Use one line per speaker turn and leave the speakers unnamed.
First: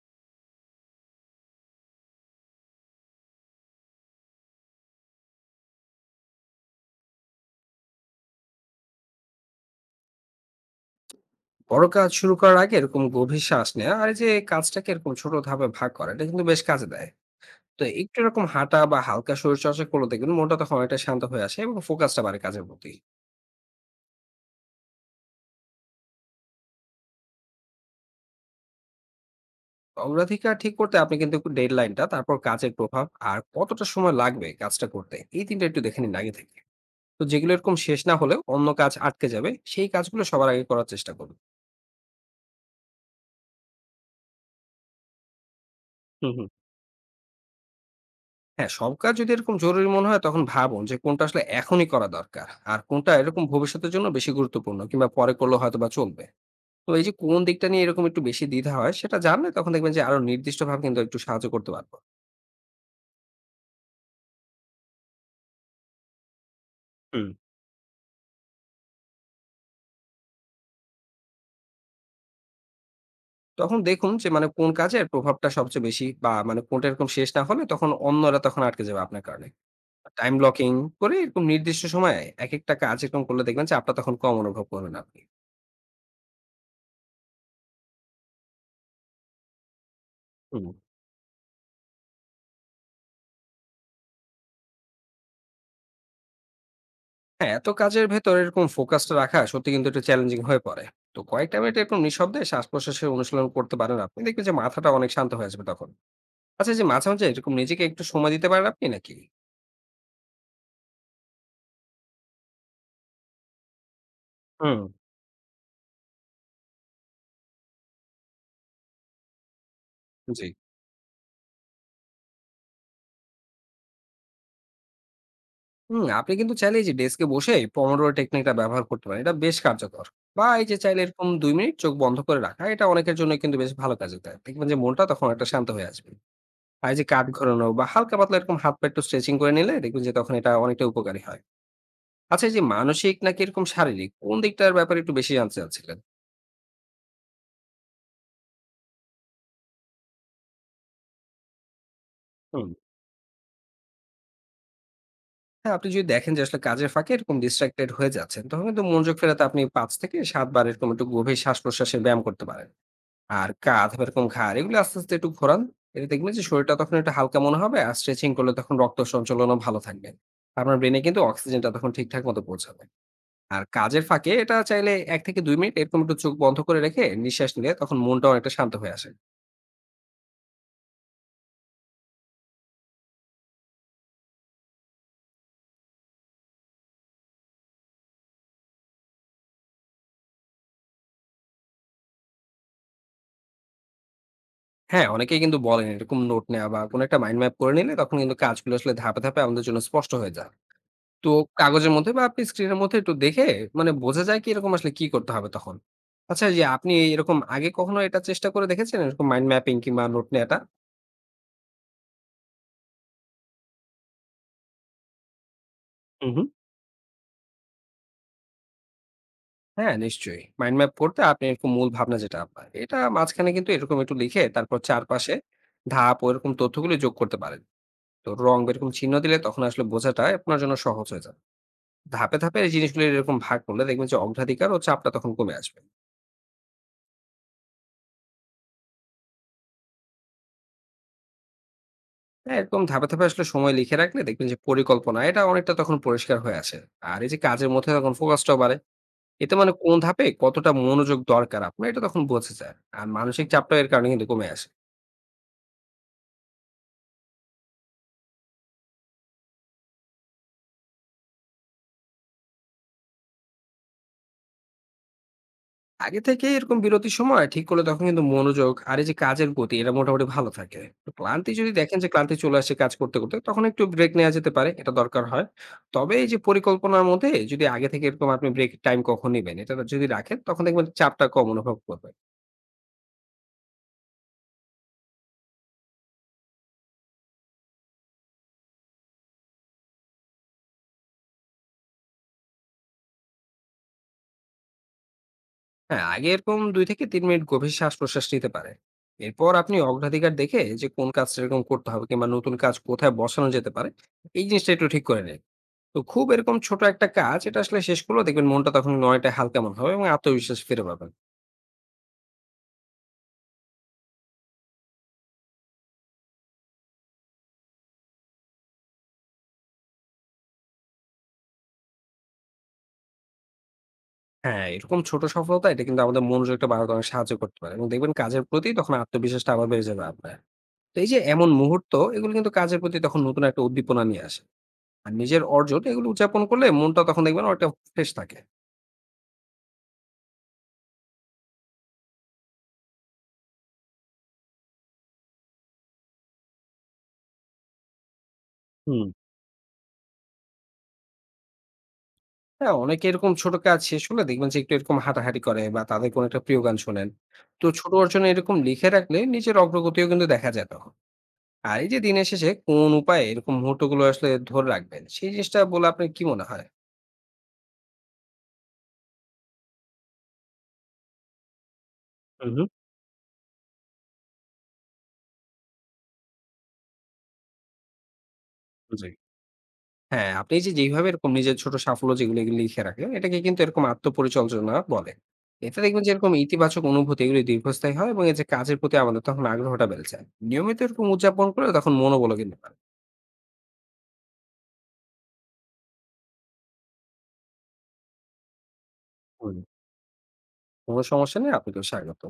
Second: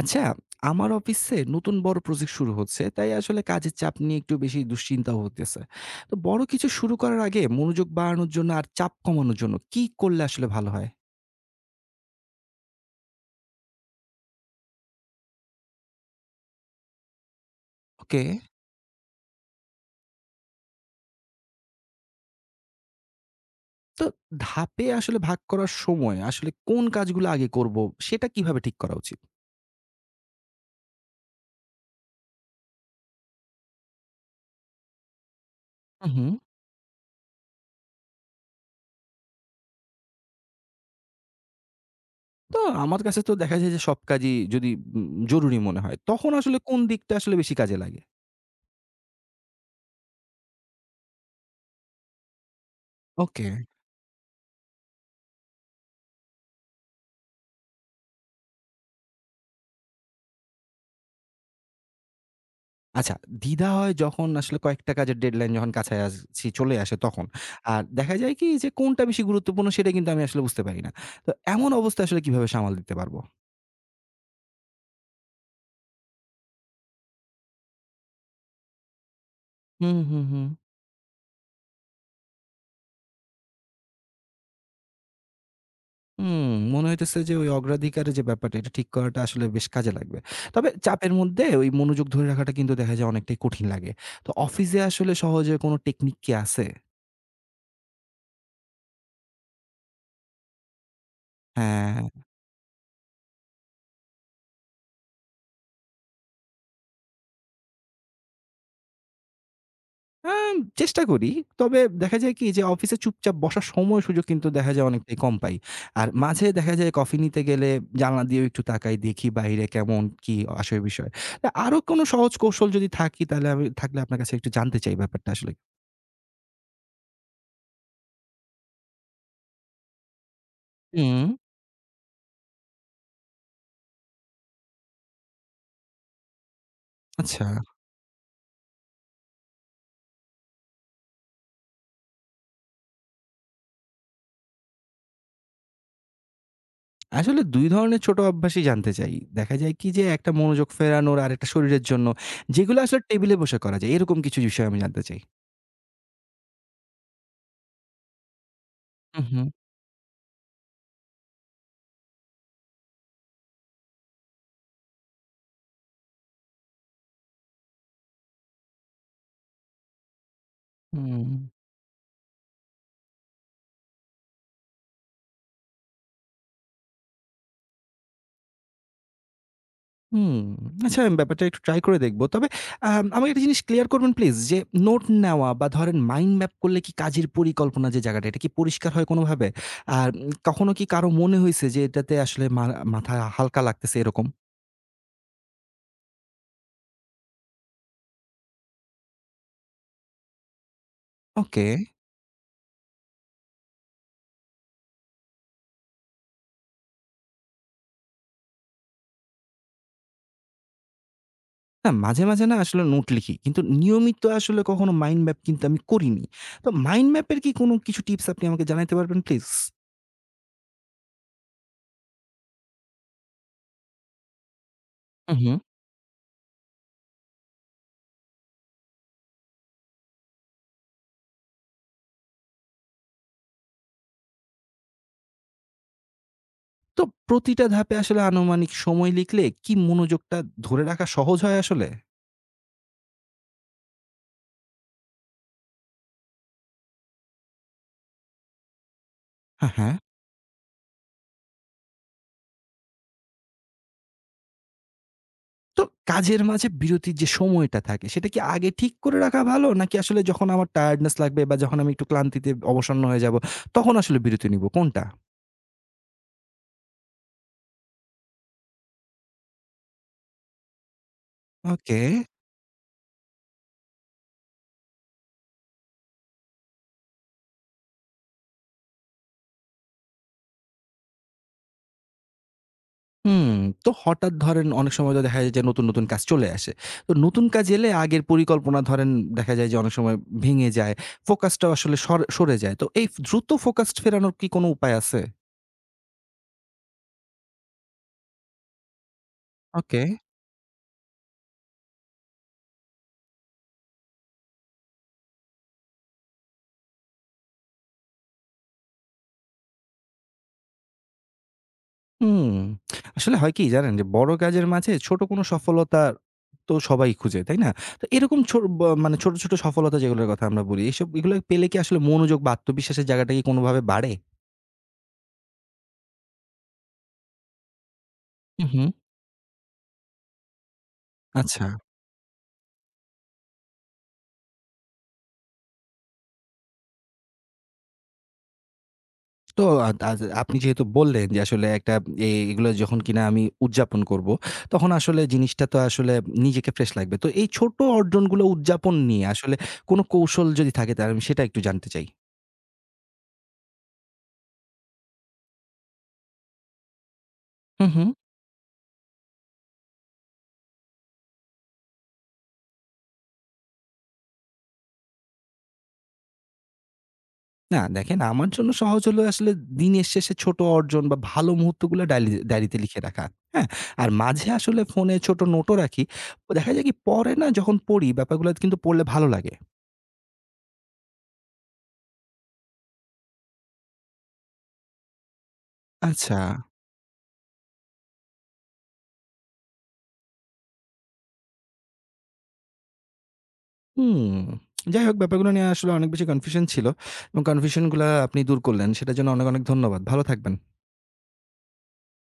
আচ্ছা, আমার অফিসে নতুন বড় প্রজেক্ট শুরু হচ্ছে, তাই আসলে কাজের চাপ নিয়ে একটু বেশি দুশ্চিন্তাও হতেছে। তো বড় কিছু শুরু করার আগে মনোযোগ বাড়ানোর জন্য আর চাপ কমানোর জন্য কি করলে আসলে ভালো হয়?
বড় কাজ শুরু করার আগে এরকম গভীর শ্বাস নেওয়া আর এই যে কাজটাকে এরকম ছোট ধাপে ভাগ করা এটা কিন্তু বেশ কাজে দেয়। তো একটু
ওকে।
এরকম হাঁটা বা হালকা শরীর চর্চা করলে দেখবেন মনটা তখন অনেকটা শান্ত হয়ে আসে এবং ফোকাসটা বাড়ে কাজের প্রতি।
তো ধাপে আসলে ভাগ করার সময় আসলে কোন কাজগুলো আগে করব সেটা কিভাবে ঠিক করা উচিত?
অগ্রাধিকার ঠিক করতে আপনি কিন্তু ডেড লাইনটা তারপর কাজের প্রভাব আর কতটা সময় লাগবে কাজটা করতে এই তিনটা একটু দেখে
হুম
নিন
হুম।
আগে থেকে। তো যেগুলো এরকম শেষ না হলেও অন্য কাজ আটকে যাবে সেই কাজগুলো সবার আগে করার চেষ্টা করুন।
তো আমার কাছে তো দেখা যায় যে সব কাজই যদি উম জরুরি মনে হয়, তখন
হুম হুম।
আসলে কোন দিকটা আসলে বেশি কাজে লাগে?
হ্যাঁ, সব কাজ যদি এরকম জরুরি মনে হয় তখন ভাবুন যে কোনটা আসলে এখনই করা দরকার। আর কোনটা এরকম
ওকে।
ভবিষ্যতের জন্য বেশি গুরুত্বপূর্ণ কিংবা পরে করলেও হয়তোবা চলবে। তো এই যে কোন দিকটা নিয়ে এরকম একটু বেশি দ্বিধা হয় সেটা জানলে তখন দেখবেন যে আরো নির্দিষ্টভাবে কিন্তু একটু সাহায্য করতে পারব।
আচ্ছা, দ্বিধা হয় যখন আসলে কয়েকটা কাজের ডেডলাইন যখন কাছায় আসছি চলে আসে তখন।
হুম।
আর দেখা যায় কি যে কোনটা বেশি গুরুত্বপূর্ণ সেটা কিন্তু আমি আসলে বুঝতে পারি না। তো এমন অবস্থায় আসলে কিভাবে সামাল দিতে পারবো?
তখন দেখুন যে কোন কাজের প্রভাবটা সবচেয়ে বেশি বা কোনটা এরকম শেষ না হলে তখন অন্যরা তখন আটকে যাবে আপনার কারণে।
হুম, হুম,
টাইম
হুম।
ব্লকিং করে এরকম নির্দিষ্ট সময়ে একেকটা কাজ এরকম করলে দেখবেন যে আপনার তখন কম অনুভব করবেন আপনি।
হুম, মনে হইতেছে যে ওই অগ্রাধিকারের যে ব্যাপারটা এটা ঠিক করাটা আসলে বেশ কাজে লাগবে।
হুম।
তবে চাপের মধ্যে ওই মনোযোগ ধরে রাখাটা কিন্তু দেখা যায় অনেকটাই কঠিন লাগে। তো অফিসে আসলে সহজে কোনো টেকনিক কি আছে?
হ্যাঁ, এত কাজের ভেতর এরকম ফোকাসটা রাখা সত্যি কিন্তু একটু চ্যালেঞ্জিং হয়ে পড়ে। তো কয়েকটা মিনিট এরকম
হ্যাঁ।
নিঃশব্দে শ্বাস-প্রশ্বাসের অনুশীলন করতে পারেন আপনি। দেখবেন যে মাথাটা অনেক শান্ত হয়ে আসবে তখন। আচ্ছা এই যে মাঝে, মাঝে এরকম নিজেকে একটু সময় দিতে পারেন আপনি নাকি?
আম চেষ্টা করি। তবে দেখা যায় কি যে অফিসে চুপচাপ বসার সময় সুযোগ কিন্তু দেখা
হুম,
যায় অনেকটাই কম পাই। আর মাঝে দেখা যায় কফি নিতে গেলে জানলা দিয়েও একটু তাকাই দেখি বাইরে কেমন কি
জি।
আশয় বিষয়। তা আরো কোনো সহজ কৌশল যদি থাকি তাহলে আমি থাকলে আপনার কাছে একটু জানতে চাই ব্যাপারটা আসলে।
হুম, আপনি কিন্তু চাইলে এই যে ডেস্কে বসে এই Pomodoro টেকনিকটা ব্যবহার করতে পারেন। এটা বেশ কার্যকর। বা এই যে চাইলে
হুম,
এরকম ২ মিনিট চোখ বন্ধ করে রাখা, এটা অনেকের জন্য কিন্তু বেশ ভালো কাজে দেয়। দেখবেন যে মনটা তখন একটা শান্ত হয়ে আসবে। আর এই যে কাঁধ
আচ্ছা।
ঘোরানো বা হালকা পাতলা এরকম হাত পা একটু স্ট্রেচিং করে নিলে দেখবেন যে তখন এটা অনেকটা উপকারী হয়। আচ্ছা এই যে মানসিক নাকি এরকম শারীরিক কোন দিকটার ব্যাপারে একটু বেশি জানতে চাচ্ছিলেন?
আসলে ২ ধরনের ছোট অভ্যাসই জানতে চাই। দেখা যায় কি যে একটা মনোযোগ ফেরানোর আরেকটা শরীরের জন্য।
হুম।
যেগুলো আসলে টেবিলে বসে করা যায় এরকম কিছু বিষয় আমি জানতে চাই।
হ্যাঁ, আপনি যদি দেখেন যে আসলে কাজের ফাঁকে এরকম distracted হয়ে যাচ্ছেন, তখন কিন্তু মনোযোগ
হুম,
ফেরাতে
হুম,
আপনি ৫ থেকে ৭ বার এরকম একটু গভীর শ্বাস-প্রশ্বাসের ব্যায়াম করতে পারেন। আর কাঁধ বা এরকম ঘাড় এগুলো আস্তে, আস্তে একটু ঘোরান। এতে দেখবেন যে শরীরটা তখন একটু হালকা মনে হবে আর স্ট্রেচিং করলে তখন রক্ত সঞ্চালনও ভালো থাকবে। আপনার ব্রেইনে কিন্তু
হুম।
অক্সিজেনটা তখন ঠিকঠাক মতো পৌঁছাবে। আর কাজের ফাঁকে এটা চাইলে ১ থেকে ২ মিনিট এরকম একটু চোখ বন্ধ করে রেখে নিঃশ্বাস নিলে তখন মনটা অনেকটা শান্ত হয়ে আসে।
হুম, আচ্ছা আমি ব্যাপারটা একটু ট্রাই করে দেখব। তবে আমাকে একটা জিনিস ক্লিয়ার করবেন প্লিজ যে নোট নেওয়া বা ধরেন মাইন্ড ম্যাপ করলে কি কাজের পরিকল্পনা যে জায়গাটা এটা কি পরিষ্কার হয় কোনোভাবে? আর কখনো কি কারো মনে হইছে যে এটাতে আসলে মাথা হালকা লাগতেছে এরকম?
হ্যাঁ, অনেকেই কিন্তু বলেন এরকম নোট নেয়া বা কোন একটা মাইন্ড ম্যাপ করে নিলে তখন কিন্তু কাজগুলো আসলে ধাপে, ধাপে আমাদের জন্য স্পষ্ট হয়ে যায়। তো
ওকে।
কাগজের মধ্যে বা আপনি স্ক্রিনের মধ্যে একটু দেখে বোঝা যায় কি এরকম আসলে কি করতে হবে তখন? আচ্ছা এই যে আপনি এরকম আগে কখনো এটা চেষ্টা করে দেখেছেন এরকম মাইন্ড ম্যাপিং কিংবা নোট নেয়াটা?
না মাঝে, মাঝে না আসলে নোট লিখি। কিন্তু নিয়মিত আসলে কখনো মাইন্ড ম্যাপ কিন্তু আমি করিনি।
হুম, হুম।
তো মাইন্ড ম্যাপের কি কোনো কিছু টিপস আপনি আমাকে জানাইতে পারবেন প্লিজ?
হ্যাঁ, নিশ্চয়ই। মাইন্ড ম্যাপ করতে আপনি এরকম মূল ভাবনা যেটা আপনার, এটা মাঝখানে কিন্তু এরকম একটু লিখে তারপর
হু,
চারপাশে
হু।
ধাপ ও এরকম তথ্যগুলো যোগ করতে পারেন। তো রং বা এরকম চিহ্ন দিলে তখন আসলে বোঝাটা আপনার জন্য সহজ হয়ে যায়। ধাপে, ধাপে এই জিনিসগুলো এরকম ভাগ করলে দেখবেন যে অগ্রাধিকার ও চাপটা তখন কমে আসবে।
তো প্রতিটা ধাপে আসলে আনুমানিক সময় লিখলে কি মনোযোগটা ধরে রাখা সহজ হয় আসলে?
হ্যাঁ, এরকম ধাপে, ধাপে আসলে সময় লিখে রাখলে দেখবেন যে পরিকল্পনা এটা অনেকটা তখন পরিষ্কার হয়ে আসে। আর এই যে কাজের মধ্যে তখন ফোকাসটাও বাড়ে। এতে
হ্যাঁ, হ্যাঁ।
কোন ধাপে কতটা মনোযোগ দরকার আপনার এটা তখন বোঝা যায়। আর মানসিক চাপটাও এর কারণে কিন্তু কমে আসে।
তো কাজের মাঝে বিরতির যে সময়টা থাকে সেটা কি আগে ঠিক করে রাখা ভালো? নাকি আসলে যখন আমার টায়ার্ডনেস লাগবে বা যখন আমি একটু ক্লান্তিতে অবসন্ন হয়ে যাব তখন আসলে বিরতি নিব কোনটা?
আগে থেকে এরকম বিরতির সময় ঠিক করলে তখন কিন্তু মনোযোগ আর এই যে কাজের গতি এটা মোটামুটি ভালো থাকে। তো ক্লান্তি যদি দেখেন
ওকে।
যে ক্লান্তি চলে আসে কাজ করতে করতে তখন একটু ব্রেক নেওয়া যেতে পারে, এটা দরকার হয়। তবে এই যে পরিকল্পনার মধ্যে যদি আগে থেকে এরকম আপনি ব্রেক টাইম কখন নেবেন এটা যদি রাখেন তখন দেখবেন চাপটা কম অনুভব করবেন।
হুম, তো হঠাৎ ধরেন অনেক সময় তো দেখা যায় যে নতুন, নতুন কাজ চলে আসে। তো নতুন কাজ এলে আগের পরিকল্পনা ধরেন দেখা যায় যে অনেক সময় ভেঙে যায়। ফোকাসটাও আসলে সরে যায়। তো এই দ্রুত ফোকাস ফেরানোর কি কোনো উপায় আছে?
হ্যাঁ, আগে এরকম ২ থেকে ৩ মিনিট গভীর শ্বাস প্রশ্বাস নিতে পারে। এরপর আপনি
ওকে।
অগ্রাধিকার দেখে যে কোন কাজটা এরকম করতে হবে কিংবা নতুন কাজ কোথায় বসানো যেতে পারে এই জিনিসটা একটু ঠিক করে নিন। তো খুব এরকম ছোট একটা কাজ এটা আসলে শেষ করলেও দেখবেন মনটা তখন অনেকটা হালকা মনে হবে এবং আত্মবিশ্বাস ফিরে পাবেন।
হুম, আসলে হয় কি জানেন? যে বড় কাজের মাঝে ছোট কোনো সফলতা তো সবাই খুঁজে, তাই না? তো এরকম ছোট মানে ছোট, ছোট সফলতা যেগুলোর কথা আমরা বলি, এসব এগুলো পেলে কি আসলে মনোযোগ বা আত্মবিশ্বাসের জায়গাটা কি কোনোভাবে বাড়ে?
হ্যাঁ, এরকম ছোট সফলতা এটা কিন্তু আমাদের মনোযোগটা বাড়াতে অনেক সাহায্য করতে পারে এবং দেখবেন কাজের
হু,
প্রতি
হু,
তখন আত্মবিশ্বাসটা আবার বেড়ে যাবে আপনার। তো এই যে এমন
আচ্ছা।
মুহূর্ত এগুলো কিন্তু কাজের প্রতি তখন নতুন একটা উদ্দীপনা নিয়ে আসে। আর নিজের অর্জন এগুলো উদযাপন করলে মনটা তখন দেখবেন অনেকটা ফ্রেশ থাকে।
তো আজ আপনি যেহেতু বললেন যে আসলে একটা এগুলো যখন কিনা আমি উদযাপন করব, তখন আসলে জিনিসটা তো আসলে নিজেকে ফ্রেশ লাগবে। তো এই ছোট অর্জনগুলো উদযাপন
হুম।
নিয়ে আসলে কোনো কৌশল যদি থাকে তাহলে আমি সেটা একটু জানতে চাই।
হ্যাঁ, অনেকে এরকম ছোট কাজ শেষ হলে দেখবেন যে একটু এরকম হাঁটাহাঁটি করে বা তাদের কোনো একটা প্রিয় গান শোনেন। তো
হু,
ছোট
হু।
অর্জন এরকম লিখে রাখলে নিজের অগ্রগতিও কিন্তু দেখা যায় তখন। আর এই যে দিনের শেষে কোন উপায়ে এরকম মুহূর্তগুলো আসলে ধরে রাখবেন সেই জিনিসটা বলে আপনার কি মনে হয়?
না, দেখেন আমার জন্য সহজ হলো আসলে দিনের শেষে ছোট অর্জন বা ভালো মুহূর্তগুলো ডায়লি
হুম, হুম।
ডায়েরিতে লিখে রাখা। হ্যাঁ? আর মাঝে আসলে ফোনে ছোট নোটও রাখি। দেখা যায় কি পরে না যখন পড়ি ব্যাপারগুলো কিন্তু পড়লে
জি।
ভালো লাগে।
হ্যাঁ, আপনি এই যে যেইভাবে এরকম নিজের ছোট সাফল্য যেগুলো এগুলো লিখে রাখেন, এটাকে কিন্তু এরকম আত্মপরিচর্যা বলে। এতে দেখবেন যে এরকম
আচ্ছা।
ইতিবাচক অনুভূতি এগুলি দীর্ঘস্থায়ী হয় এবং এই যে কাজের প্রতি আমাদের তখন আগ্রহটা বেড়ে যায়। নিয়মিত এরকম উদযাপন করলে তখন মনোবলও কিন্তু বাড়ে।
হুম। যাই হোক ব্যাপারগুলো নিয়ে আসলে অনেক বেশি কনফিউশন ছিল এবং কনফিউশন গুলা আপনি দূর করলেন। সেটার জন্য অনেক,
হুম।
অনেক ধন্যবাদ। ভালো থাকবেন।
কোনো সমস্যা নেই, আপনাকেও স্বাগত।